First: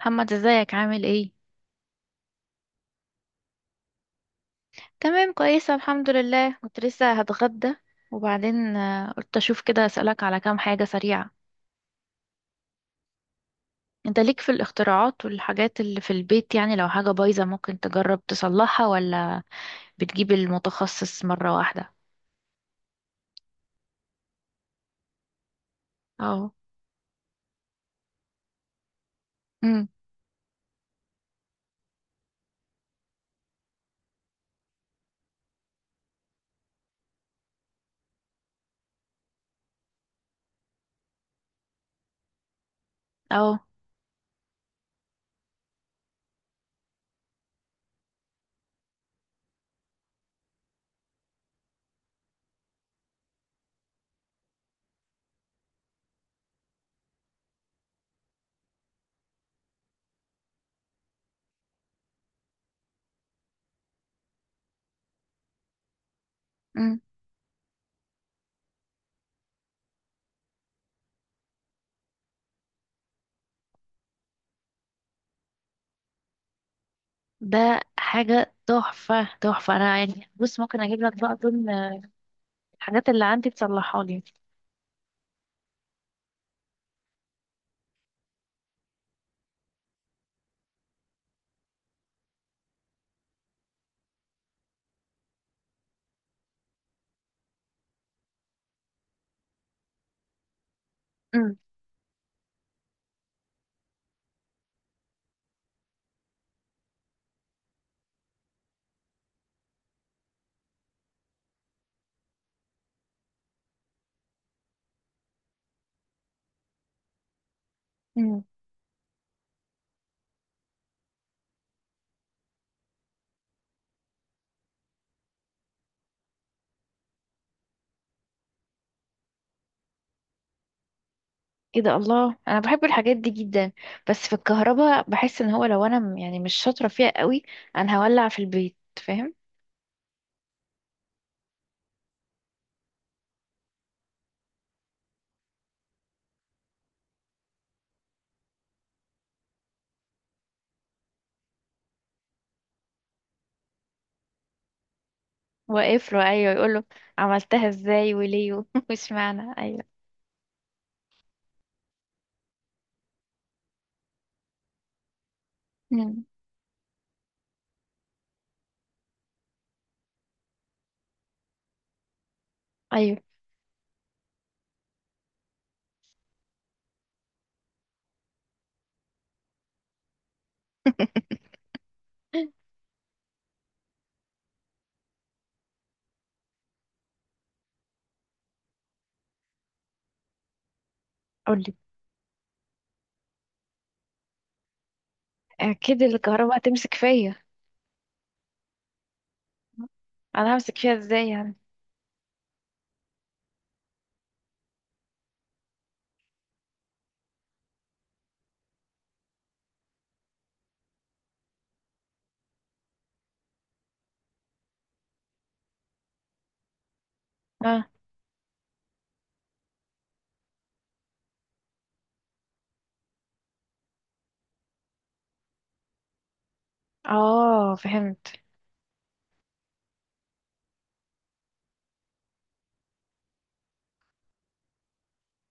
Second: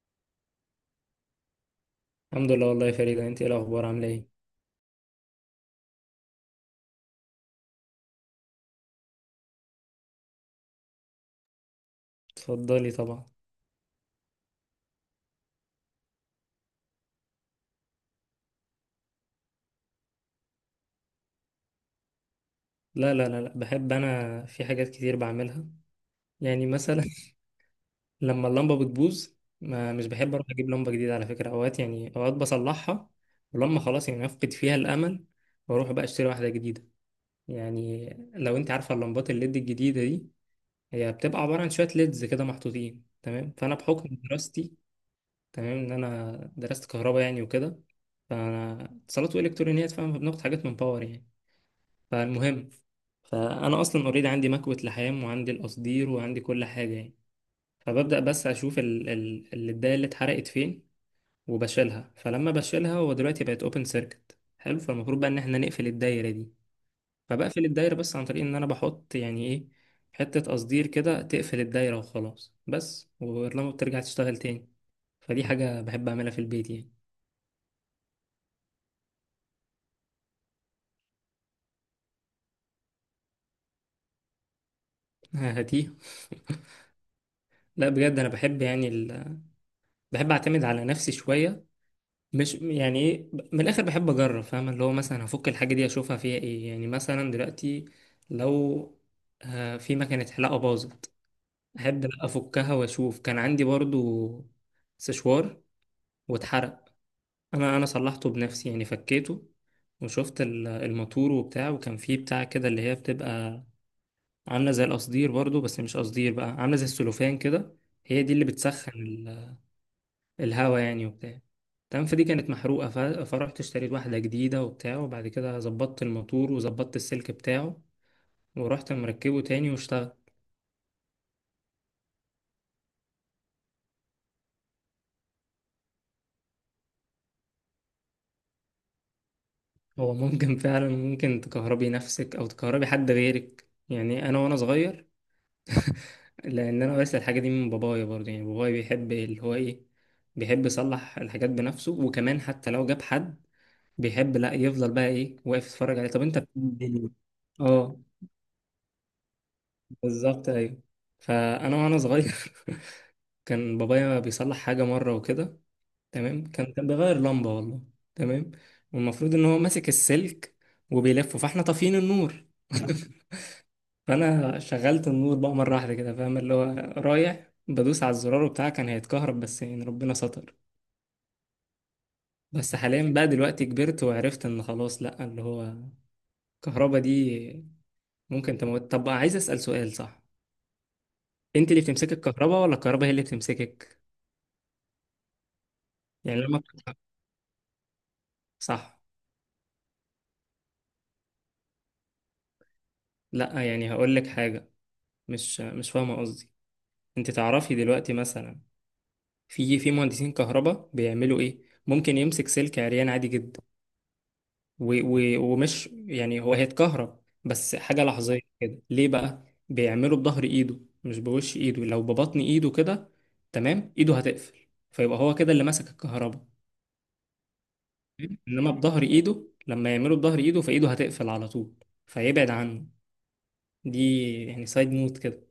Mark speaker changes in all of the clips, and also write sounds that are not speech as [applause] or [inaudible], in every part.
Speaker 1: محمد ازيك عامل ايه؟
Speaker 2: الحمد لله، والله يا فريدة، انت ايه الاخبار؟ عامله ايه؟
Speaker 1: تمام، كويسه الحمد لله. كنت لسه هتغدى وبعدين قلت اشوف كده اسالك على كام حاجه سريعه.
Speaker 2: اتفضلي طبعا.
Speaker 1: انت ليك في الاختراعات والحاجات اللي في البيت؟ يعني لو حاجه بايظه ممكن تجرب تصلحها ولا بتجيب المتخصص مره واحده؟
Speaker 2: لا، لا، لا، لا، بحب انا في حاجات كتير بعملها.
Speaker 1: اه.
Speaker 2: يعني مثلا، [laughs] لما اللمبه بتبوظ،
Speaker 1: امم
Speaker 2: ما مش بحب اروح اجيب لمبه جديده، على فكره، اوقات يعني اوقات بصلحها. ولما خلاص يعني افقد فيها الامل، واروح بقى اشتري واحده جديده. يعني لو انت عارفه اللمبات الليد الجديده دي، هي بتبقى عباره عن شويه ليدز كده محطوطين. تمام،
Speaker 1: اه.
Speaker 2: فانا بحكم دراستي، تمام، ان انا درست كهرباء يعني وكده، فانا اتصالات والكترونيات فاهم، بناخد حاجات من باور يعني. فالمهم، فانا اصلا اوريدي عندي مكوة لحام وعندي القصدير وعندي كل حاجة يعني. فببدأ بس اشوف الداية اللي اتحرقت فين، وبشيلها. فلما بشيلها، هو دلوقتي بقت اوبن سيركت، حلو، فالمفروض بقى ان احنا نقفل الدايرة دي.
Speaker 1: امم
Speaker 2: فبقفل الدايرة، بس عن طريق ان انا بحط يعني ايه، حتة قصدير كده تقفل الدايرة وخلاص، بس. ولما بترجع تشتغل تاني. فدي حاجة بحب اعملها في البيت يعني.
Speaker 1: ده حاجه تحفه تحفه. انا يعني بص ممكن اجيب لك بقى ضمن الحاجات اللي عندي تصلحها لي.
Speaker 2: [laughs] هاتيه. لا بجد، انا بحب يعني بحب اعتمد على نفسي شوية، مش يعني ايه، من الاخر بحب اجرب، فاهم اللي هو مثلا هفك الحاجه دي اشوفها فيها ايه، يعني مثلا دلوقتي لو في مكنه حلاقه باظت، احب لأ افكها واشوف. كان عندي برضو سشوار واتحرق، انا صلحته بنفسي يعني، فكيته وشفت الماتور وبتاع، وكان فيه بتاع كده اللي هي بتبقى عامله زي القصدير برضو، بس مش قصدير بقى، عامله زي السلوفان كده. هي دي
Speaker 1: امم
Speaker 2: اللي بتسخن الهوا يعني وبتاع. تمام، فدي كانت محروقة، فرحت اشتريت واحدة جديدة وبتاع، وبعد كده ظبطت الموتور وظبطت السلك بتاعه، ورحت مركبه تاني واشتغل.
Speaker 1: ايه ده! الله، انا بحب الحاجات دي جدا، بس في الكهرباء بحس ان هو لو انا يعني مش شاطره فيها قوي، انا هولع في البيت، فاهم؟
Speaker 2: هو ممكن فعلا ممكن تكهربي نفسك أو تكهربي حد غيرك. يعني أنا وأنا صغير، لأن أنا ورثت الحاجة دي من بابايا برضه، يعني بابايا بيحب اللي هو إيه، بيحب يصلح الحاجات بنفسه. وكمان حتى لو جاب حد، بيحب لا يفضل بقى إيه، واقف يتفرج عليه،
Speaker 1: واقف
Speaker 2: طب
Speaker 1: له
Speaker 2: أنت
Speaker 1: ايوه، يقول
Speaker 2: بتعمل
Speaker 1: له
Speaker 2: إيه؟
Speaker 1: عملتها
Speaker 2: اه،
Speaker 1: ازاي وليه [laughs] مش معنى ايوه.
Speaker 2: بالظبط، ايوه. فانا وانا صغير، [laughs] كان بابايا بيصلح حاجه مره وكده،
Speaker 1: مم.
Speaker 2: تمام، كان بيغير لمبه والله. تمام، والمفروض ان هو ماسك السلك وبيلفه، فاحنا طافيين النور.
Speaker 1: ايوه.
Speaker 2: [laughs] فانا شغلت النور بقى مره واحده كده، فاهم اللي هو رايح بدوس على الزرار بتاعه، كان هيتكهرب، بس يعني ربنا ستر.
Speaker 1: [laughs]
Speaker 2: بس حاليا بقى دلوقتي كبرت وعرفت ان خلاص، لا، اللي هو الكهرباء دي ممكن تموت. طب عايز اسال سؤال، صح؟ انت
Speaker 1: قولي.
Speaker 2: اللي بتمسكي الكهرباء ولا الكهرباء هي اللي بتمسكك؟
Speaker 1: اكيد
Speaker 2: يعني
Speaker 1: الكهرباء
Speaker 2: لما،
Speaker 1: هتمسك فيا.
Speaker 2: صح،
Speaker 1: انا همسك فيها ازاي يعني؟
Speaker 2: لا يعني هقول لك حاجة، مش فاهمة قصدي. انت تعرفي دلوقتي مثلا، في مهندسين كهرباء بيعملوا ايه، ممكن يمسك سلك عريان عادي جدا، و و ومش يعني هو هيتكهرب، بس
Speaker 1: اه.
Speaker 2: حاجة لحظية كده. ليه بقى؟ بيعمله بظهر ايده مش بوش ايده. لو ببطن ايده كده، تمام، ايده هتقفل، فيبقى هو كده اللي ماسك الكهرباء.
Speaker 1: اه فهمت.
Speaker 2: انما بظهر ايده، لما يعمله بظهر ايده فايده هتقفل على طول، فيبعد عنه. دي يعني سايد نوت كده.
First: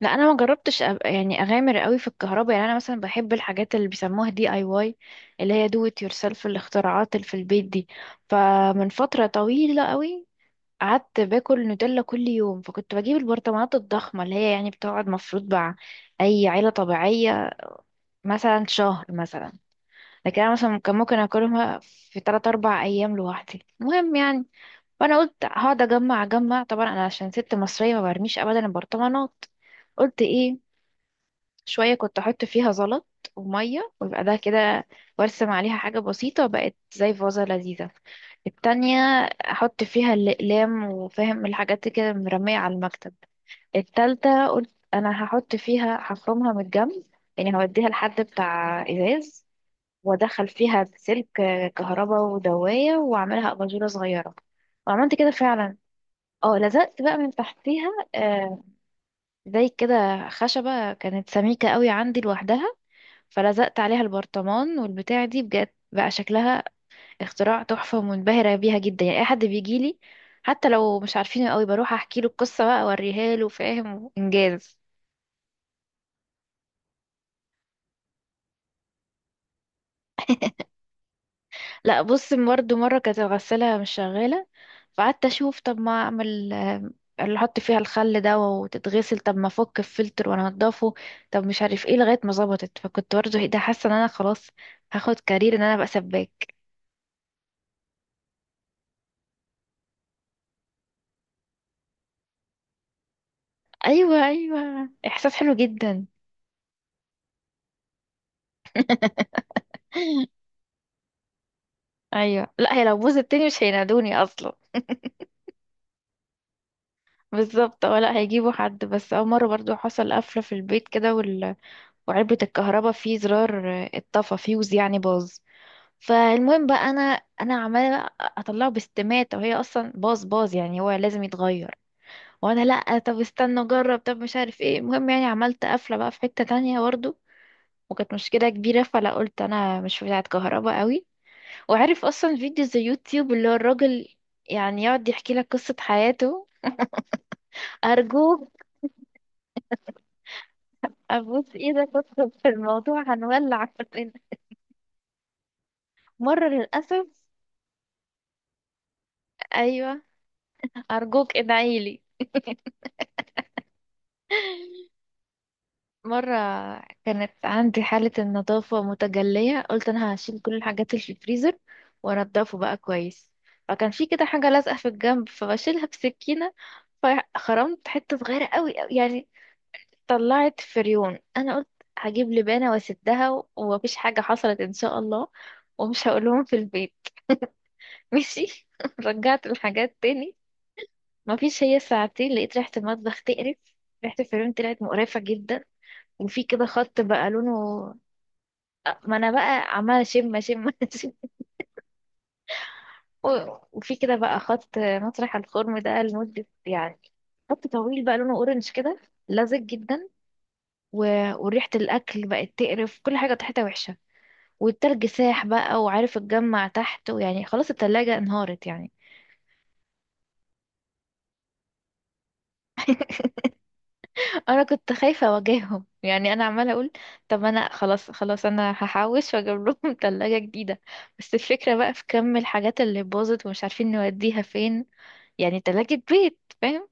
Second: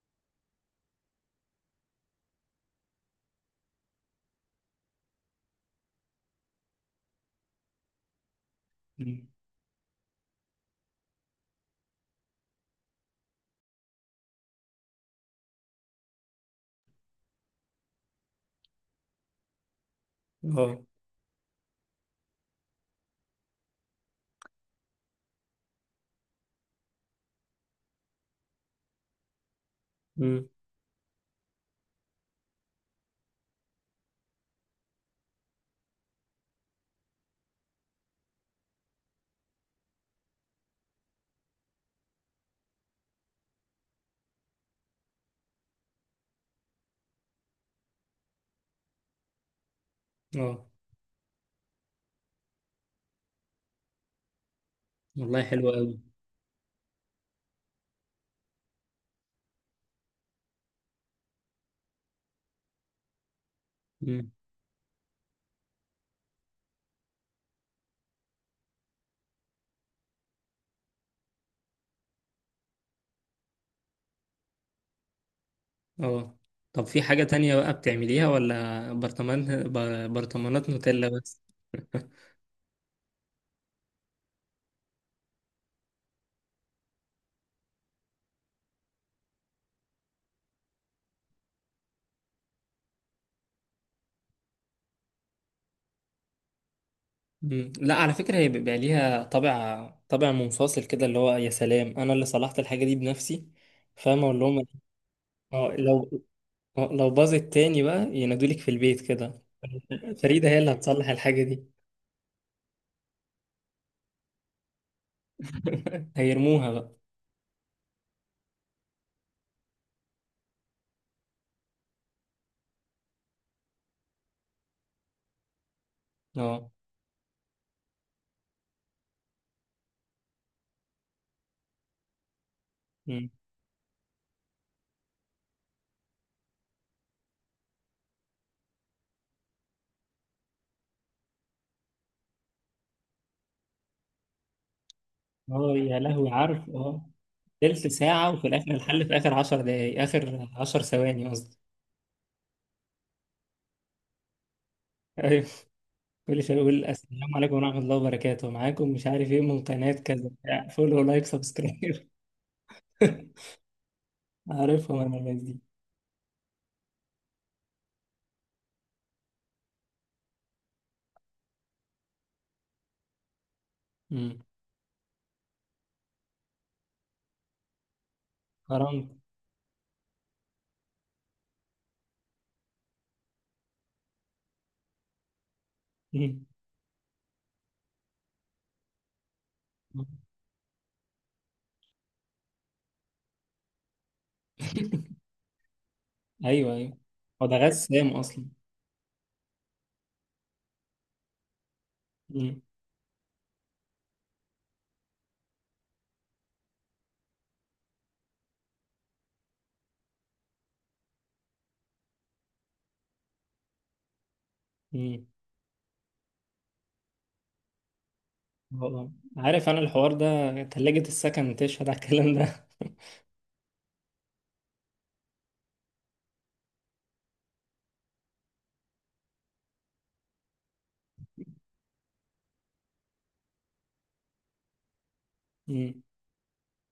Speaker 1: لا انا ما جربتش يعني اغامر قوي في الكهرباء. يعني انا مثلا بحب الحاجات اللي بيسموها دي اي واي، اللي هي دو ات يور سيلف، الاختراعات اللي في البيت دي. فمن فتره طويله قوي قعدت باكل نوتيلا كل يوم، فكنت بجيب البرطمانات الضخمه اللي هي يعني بتقعد مفروض مع اي عيله طبيعيه مثلا شهر مثلا، لكن انا مثلا
Speaker 2: اه.
Speaker 1: كان ممكن اكلها في 3 4 ايام لوحدي. المهم يعني، فانا قلت هقعد اجمع اجمع. طبعا انا عشان ست مصريه ما برميش ابدا البرطمانات. قلت
Speaker 2: امم.
Speaker 1: ايه، شوية كنت أحط فيها زلط ومية ويبقى ده كده، وأرسم عليها حاجة بسيطة، بقت زي فازة لذيذة. التانية أحط فيها الأقلام وفاهم الحاجات كده مرمية على المكتب. التالتة قلت أنا هحط فيها، هفرمها من الجنب، يعني هوديها لحد بتاع إزاز، وأدخل
Speaker 2: اه.
Speaker 1: فيها سلك كهرباء ودواية وأعملها أباجورة صغيرة. وعملت كده
Speaker 2: والله حلو
Speaker 1: فعلا.
Speaker 2: قوي.
Speaker 1: اه، لزقت بقى من تحتيها آه زي كده خشبة كانت سميكة قوي عندي لوحدها، فلزقت عليها
Speaker 2: امم.
Speaker 1: البرطمان والبتاع. دي بجد بقى شكلها اختراع تحفة، ومنبهرة بيها جدا. يعني اي حد بيجيلي حتى لو مش عارفينه قوي بروح احكي له القصة، بقى اوريها له، فاهم، انجاز.
Speaker 2: اه. طب في حاجة تانية بقى بتعمليها ولا برطمان برطمانات نوتيلا بس؟
Speaker 1: لا بص، برضه مرة كانت الغسالة مش شغالة، فقعدت اشوف طب ما اعمل اللي احط فيها الخل ده وتتغسل، طب ما افك الفلتر وانضفه، طب مش عارف ايه، لغاية ما ظبطت. فكنت برضه ايه ده، حاسة ان انا خلاص هاخد كارير ان انا ابقى سباك.
Speaker 2: امم. لا، على فكرة، هي بيبقى ليها طابع طابع منفصل كده، اللي هو يا سلام، انا اللي صلحت الحاجة دي بنفسي. فاهم
Speaker 1: ايوه،
Speaker 2: اقول لهم،
Speaker 1: ايوه، احساس حلو
Speaker 2: اه،
Speaker 1: جدا.
Speaker 2: لو لو باظت تاني بقى ينادولك في البيت كده، فريدة هي اللي هتصلح الحاجة دي.
Speaker 1: ايوه، لا هي لو بوظ التاني مش هينادوني اصلا.
Speaker 2: [laughs] هيرموها بقى.
Speaker 1: بالظبط. اه لا هيجيبوا حد. بس اول مره برضو حصل قفله في البيت كده وعلبه الكهرباء فيه زرار اتطفى، فيوز يعني باظ. فالمهم
Speaker 2: اه.
Speaker 1: بقى انا عماله اطلعه باستماته، وهي اصلا باظ باظ، يعني هو لازم يتغير. وانا لا طب استنى اجرب، طب مش عارف ايه. المهم يعني عملت قفله بقى في حته تانية برضو، وكانت مشكله كبيره. فلا قلت انا مش بتاعه كهرباء قوي. وعارف اصلا فيديو زي يوتيوب اللي هو الراجل يعني يقعد يحكي لك
Speaker 2: اه
Speaker 1: قصة
Speaker 2: يا لهوي،
Speaker 1: حياته.
Speaker 2: عارف، اه، تلت ساعة وفي
Speaker 1: ارجوك،
Speaker 2: الآخر الحل في آخر 10 دقايق، آخر 10 ثواني
Speaker 1: ابوس
Speaker 2: قصدي.
Speaker 1: ايدك ادخل في الموضوع، هنولع كلنا.
Speaker 2: [laughs] أيوه، كل
Speaker 1: مرة
Speaker 2: شوية يقول
Speaker 1: للأسف.
Speaker 2: السلام عليكم ورحمة الله وبركاته، معاكم مش عارف إيه، من قناة
Speaker 1: ايوه.
Speaker 2: كذا، فولو، لايك،
Speaker 1: ارجوك ادعيلي.
Speaker 2: سبسكرايب. [laughs] عارفهم أنا الناس دي.
Speaker 1: مرة كانت عندي حالة النظافة متجلية، قلت انا هشيل كل الحاجات اللي في الفريزر وانضفه بقى كويس. فكان في كده
Speaker 2: مم.
Speaker 1: حاجة لازقة في الجنب، فبشيلها بسكينة، فخرمت حتة صغيرة قوي قوي
Speaker 2: حرام.
Speaker 1: يعني. طلعت فريون. انا قلت هجيب لبانه واسدها ومفيش حاجه حصلت ان شاء الله، ومش هقولهم
Speaker 2: مم.
Speaker 1: في البيت. ماشي [laughs] رجعت الحاجات تاني. مفيش، هي ساعتين لقيت ريحه المطبخ تقرف. ريحه الفريون طلعت مقرفه جدا. وفي كده
Speaker 2: أيوه أيوه،
Speaker 1: خط بقى
Speaker 2: هو ده
Speaker 1: لونه،
Speaker 2: غسام أصلا.
Speaker 1: ما انا بقى عماله شم شم [laughs] شم.
Speaker 2: مم.
Speaker 1: وفي كده بقى خط مطرح الخرم ده لمده يعني، خط طويل بقى لونه اورنج كده، لزج جدا، و... وريحه الاكل بقت تقرف، كل حاجه ريحتها وحشه، والتلج
Speaker 2: مم.
Speaker 1: ساح بقى وعارف اتجمع تحت، ويعني خلاص التلاجة انهارت يعني.
Speaker 2: هو. عارف أنا الحوار ده، تلاجة السكن تشهد على الكلام ده. [laughs]
Speaker 1: [laughs] انا كنت خايفة اواجههم. يعني انا عمالة اقول طب انا خلاص خلاص، انا هحوش واجيب لهم [laughs] تلاجة جديدة. بس الفكرة بقى في كم الحاجات اللي باظت ومش عارفين نوديها فين. يعني
Speaker 2: مم.
Speaker 1: تلاجة بيت فاهم.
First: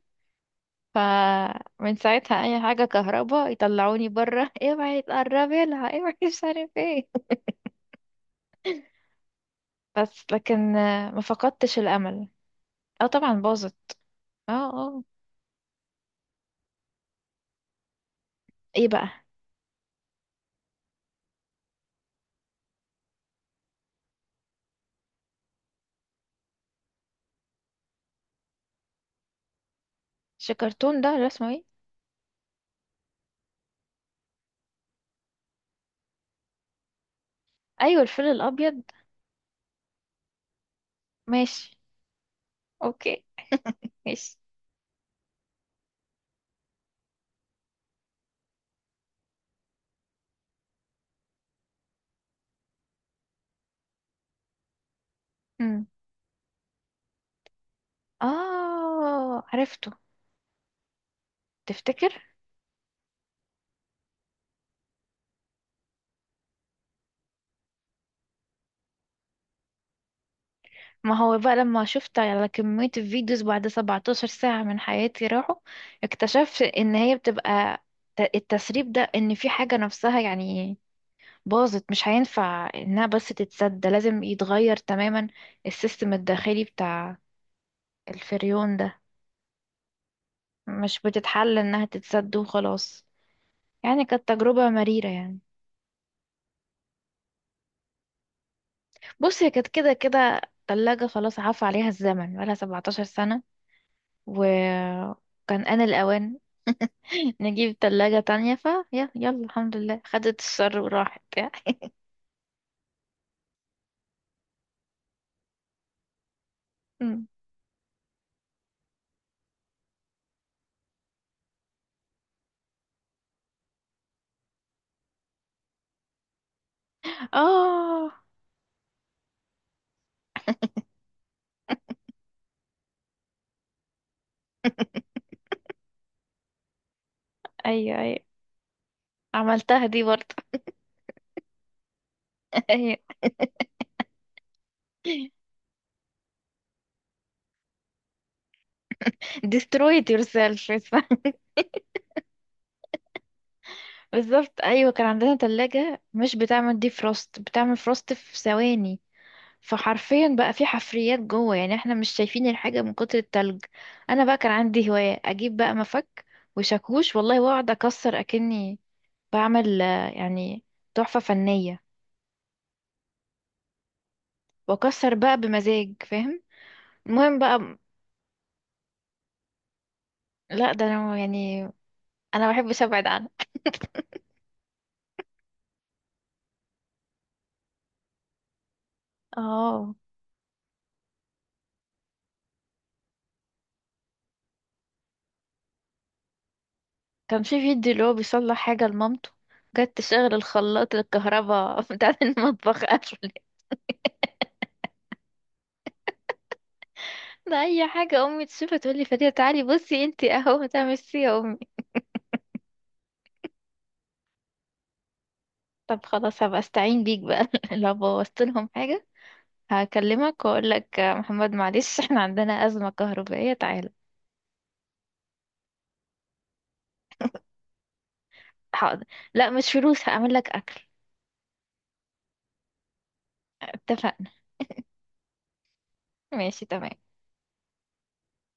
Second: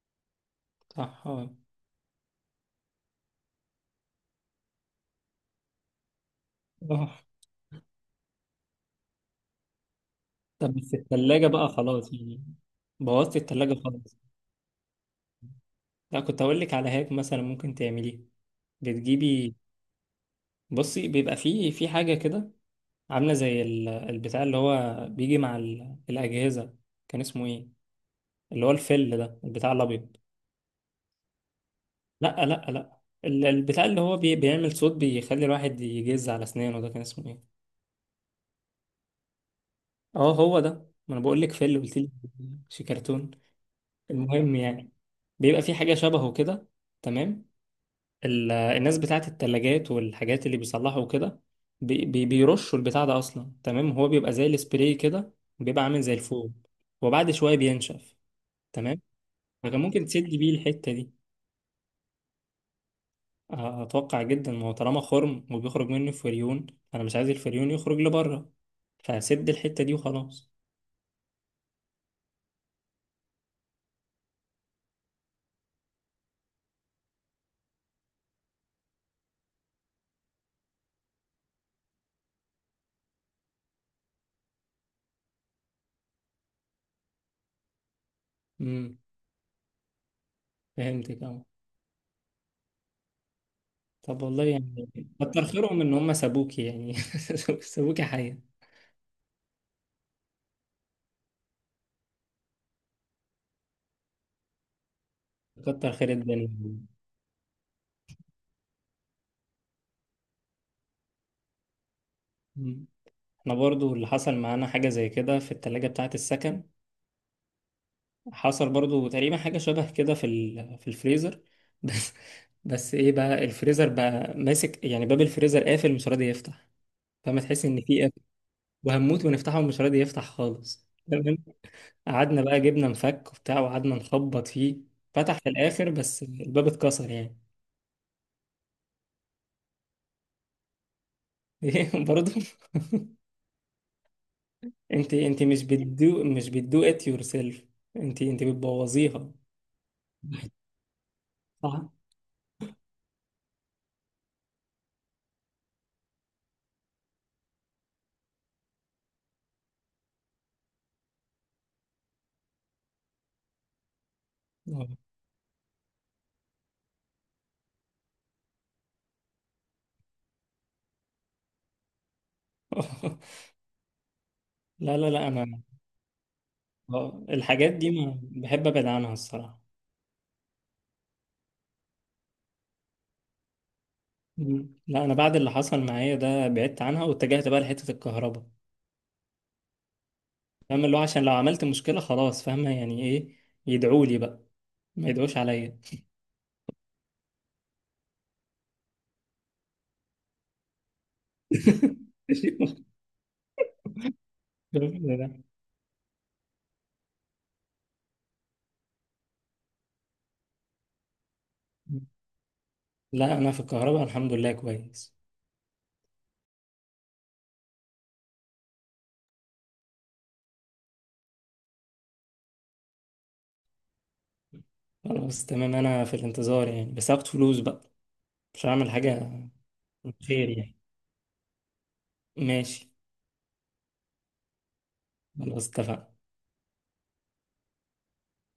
Speaker 2: صح. اه.
Speaker 1: فمن ساعتها اي حاجة كهرباء يطلعوني بره [laughs] اوعي تقربي لها اوعي [laughs] مش عارف ايه.
Speaker 2: آه.
Speaker 1: بس
Speaker 2: طب
Speaker 1: لكن
Speaker 2: بس
Speaker 1: ما
Speaker 2: التلاجة بقى
Speaker 1: فقدتش
Speaker 2: خلاص
Speaker 1: الامل.
Speaker 2: يعني؟
Speaker 1: اه طبعا
Speaker 2: بوظت التلاجة
Speaker 1: باظت.
Speaker 2: خالص.
Speaker 1: اه اه.
Speaker 2: لا، كنت أقول لك على هاك مثلا ممكن تعمليه،
Speaker 1: ايه بقى؟
Speaker 2: بتجيبي، بصي، بيبقى فيه في حاجة كده عاملة زي البتاع اللي هو بيجي مع الأجهزة، كان اسمه إيه؟ اللي هو الفل ده، البتاع الأبيض.
Speaker 1: شكرتون ده ولا اسمه ايه؟
Speaker 2: لا، لا، لا، البتاع اللي هو بيعمل صوت، بيخلي الواحد يجز على أسنانه، ده كان اسمه إيه؟
Speaker 1: ايوه الفيل الابيض.
Speaker 2: أه، هو ده. ما أنا بقول لك
Speaker 1: ماشي.
Speaker 2: فل، قلت لي شي
Speaker 1: اوكي.
Speaker 2: كرتون.
Speaker 1: ماشي.
Speaker 2: المهم يعني، بيبقى في حاجة شبهه كده. تمام، الناس بتاعت التلاجات والحاجات اللي بيصلحوا كده، بيرشوا البتاع ده اصلا. تمام، هو بيبقى زي السبراي كده، بيبقى
Speaker 1: امم.
Speaker 2: عامل زي الفوم، وبعد شويه بينشف. تمام،
Speaker 1: اه
Speaker 2: فكان
Speaker 1: عرفته.
Speaker 2: ممكن تسد بيه الحته دي.
Speaker 1: تفتكر؟
Speaker 2: اتوقع جدا، ما هو طالما خرم وبيخرج منه فريون، انا مش عايز الفريون يخرج لبره، فسد الحته دي وخلاص.
Speaker 1: ما هو بقى لما شفت على كمية الفيديوز بعد 17 ساعة من حياتي راحوا، اكتشفت ان هي بتبقى التسريب ده ان في حاجة نفسها يعني باظت، مش هينفع انها بس تتسد، ده لازم يتغير تماما، السيستم الداخلي بتاع الفريون ده.
Speaker 2: امم
Speaker 1: مش
Speaker 2: فهمتك، اه.
Speaker 1: بتتحل انها تتسد وخلاص. يعني
Speaker 2: طب
Speaker 1: كانت
Speaker 2: والله
Speaker 1: تجربة
Speaker 2: يعني
Speaker 1: مريرة يعني.
Speaker 2: كتر خيرهم ان هم سابوكي، يعني [laughs] سابوكي حيه.
Speaker 1: بص هي كانت كده كده تلاجة خلاص عفى عليها الزمن، بقالها 17 سنة، وكان آن
Speaker 2: كتر خير
Speaker 1: الأوان.
Speaker 2: الدنيا.
Speaker 1: [laughs] نجيب تلاجة تانية، ف يا يلا الحمد لله خدت الشر وراحت يعني.
Speaker 2: انا برضو اللي حصل معانا حاجة زي كده في التلاجة بتاعة السكن،
Speaker 1: أمم.
Speaker 2: حصل برضو تقريبا حاجة شبه كده في في الفريزر. [laughs] بس بس ايه بقى، الفريزر بقى ماسك، يعني باب الفريزر قافل مش راضي يفتح، فما تحس ان في
Speaker 1: اه.
Speaker 2: قافل، وهنموت ونفتحه ومش راضي يفتح خالص. تمام، قعدنا بقى جبنا مفك وبتاع وقعدنا نخبط فيه، فتح في الاخر، بس الباب اتكسر يعني.
Speaker 1: ايوه ايوه، عملتها دي برضه.
Speaker 2: [laughs] ايه برضو.
Speaker 1: [laughs] ايوه.
Speaker 2: [laughs] انت مش بتدو ات يور سيلف، انت بتبوظيها.
Speaker 1: destroyed yourself اسمها. [laughs]
Speaker 2: صح.
Speaker 1: بالظبط ايوه. كان عندنا تلاجة مش بتعمل دي فروست، بتعمل فروست في ثواني. فحرفيا بقى في حفريات جوه، يعني احنا مش شايفين الحاجة من كتر التلج. انا بقى كان عندي هواية اجيب بقى مفك وشاكوش والله، واقعد اكسر، اكني بعمل يعني تحفة فنية،
Speaker 2: [laughs] [laughs] لا، لا،
Speaker 1: واكسر
Speaker 2: لا،
Speaker 1: بقى
Speaker 2: انا
Speaker 1: بمزاج فاهم. المهم
Speaker 2: الحاجات
Speaker 1: بقى،
Speaker 2: دي ما بحب ابعد عنها الصراحه.
Speaker 1: لا ده انا يعني انا ما بحبش ابعد عنها.
Speaker 2: مم. لا، انا بعد اللي حصل معايا ده بعدت عنها واتجهت بقى لحته الكهرباء،
Speaker 1: اه.
Speaker 2: فاهم اللي هو عشان لو عملت مشكله خلاص، فاهمه يعني ايه، يدعوا لي بقى، ما يدعوش عليا.
Speaker 1: كان في فيديو اللي هو بيصلح حاجة لمامته، جت تشغل الخلاط، الكهرباء [laughs] بتاع
Speaker 2: [laughs]
Speaker 1: المطبخ قفل.
Speaker 2: لا،
Speaker 1: ده اي حاجة امي تشوفها تقول لي فريدة تعالي بصي انتي، اهو ده. ميرسي يا امي.
Speaker 2: لا، انا في الكهرباء الحمد لله كويس.
Speaker 1: طب خلاص هبقى استعين بيك بقى [laughs] لو بوظت لهم حاجة، هكلمك واقول لك محمد معلش احنا عندنا أزمة كهربائية تعالى.
Speaker 2: خلاص تمام، انا في الانتظار يعني، بس هاخد فلوس بقى، مش هعمل
Speaker 1: حاضر.
Speaker 2: حاجه.
Speaker 1: لا مش فلوس، هعمل لك
Speaker 2: خير يعني.
Speaker 1: أكل.
Speaker 2: ماشي،
Speaker 1: اتفقنا.
Speaker 2: خلاص، اتفقنا.
Speaker 1: ماشي تمام.